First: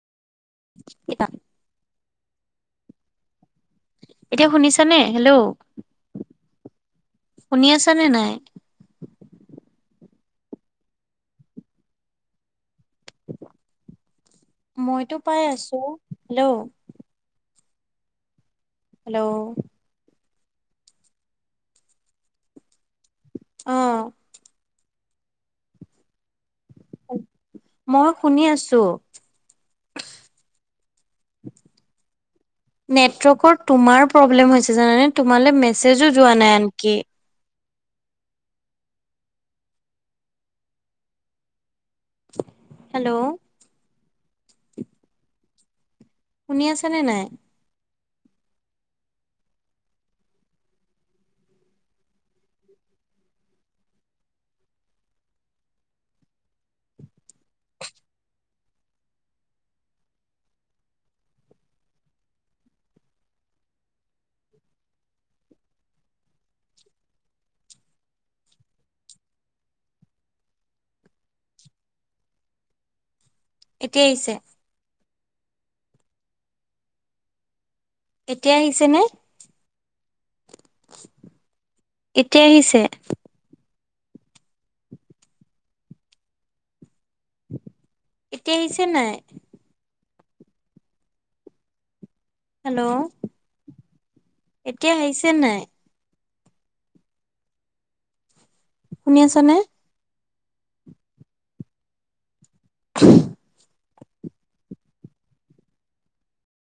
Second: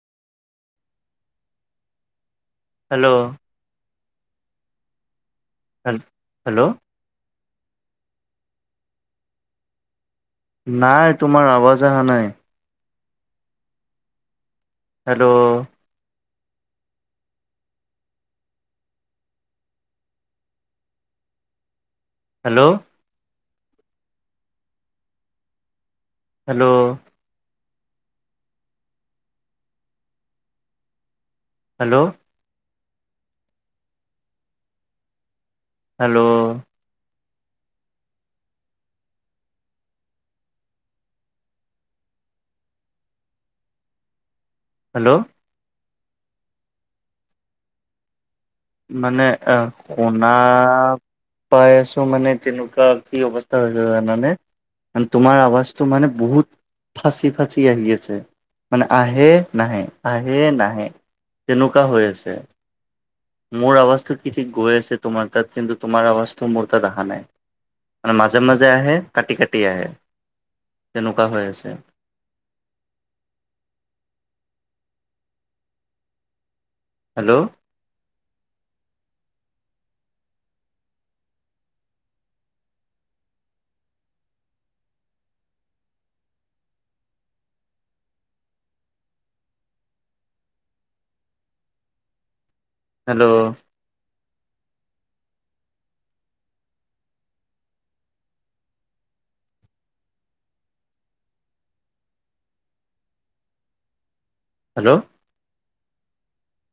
[inaudible] Hello. এতিয়া শুনিছানে? Hello. হে হেল্ল'। শুনি আছানে নাই? নাই, তোমাৰ আৱাজ আহা নাই। মইতো হেল্ল' পাই আছোঁ। হেল্ল'! হেল্ল'! হেল্ল'! অহ। হেল্ল'! মই শুনি আছোঁ। হেল্ল'! নেটৱৰ্কৰ তোমাৰ প্ৰৱলেম হৈছে জানানে। তোমালে মেছেজো হেল্ল' যোৱা নাই আনকি। হেল্ল'! হেল্ল'! শুনি আছানে নাই? মানে অ', শুনা পাই আছো মানে তেনেকুৱা কি অৱস্থা হৈছে জানানে? তোমাৰ আৱাজটো মানে বহুত ফাঁচি ফাঁচি আহি আছে। মানে আহে-নাহে, আহে-নাহে। তেনেকুৱা হৈ আছে। মোৰ আৱাজটো কি ঠিক গৈ আছে তোমাৰ তাত। কিন্তু তোমাৰ আৱাজটো মোৰ তাত আহা নাই। মানে মাজে মাজে আহে। কাটি-কাটি আহে, তেনেকুৱা হৈ আছে। এতিয়া আহিছে? হেল্ল'! এতিয়া আহিছে নে? এতিয়া আহিছে? এতিয়া আহিছে নাই? হেল্ল'! এতিয়া আহিছে নাই? শুনি আছানে? [inaudible] হেল্ল'!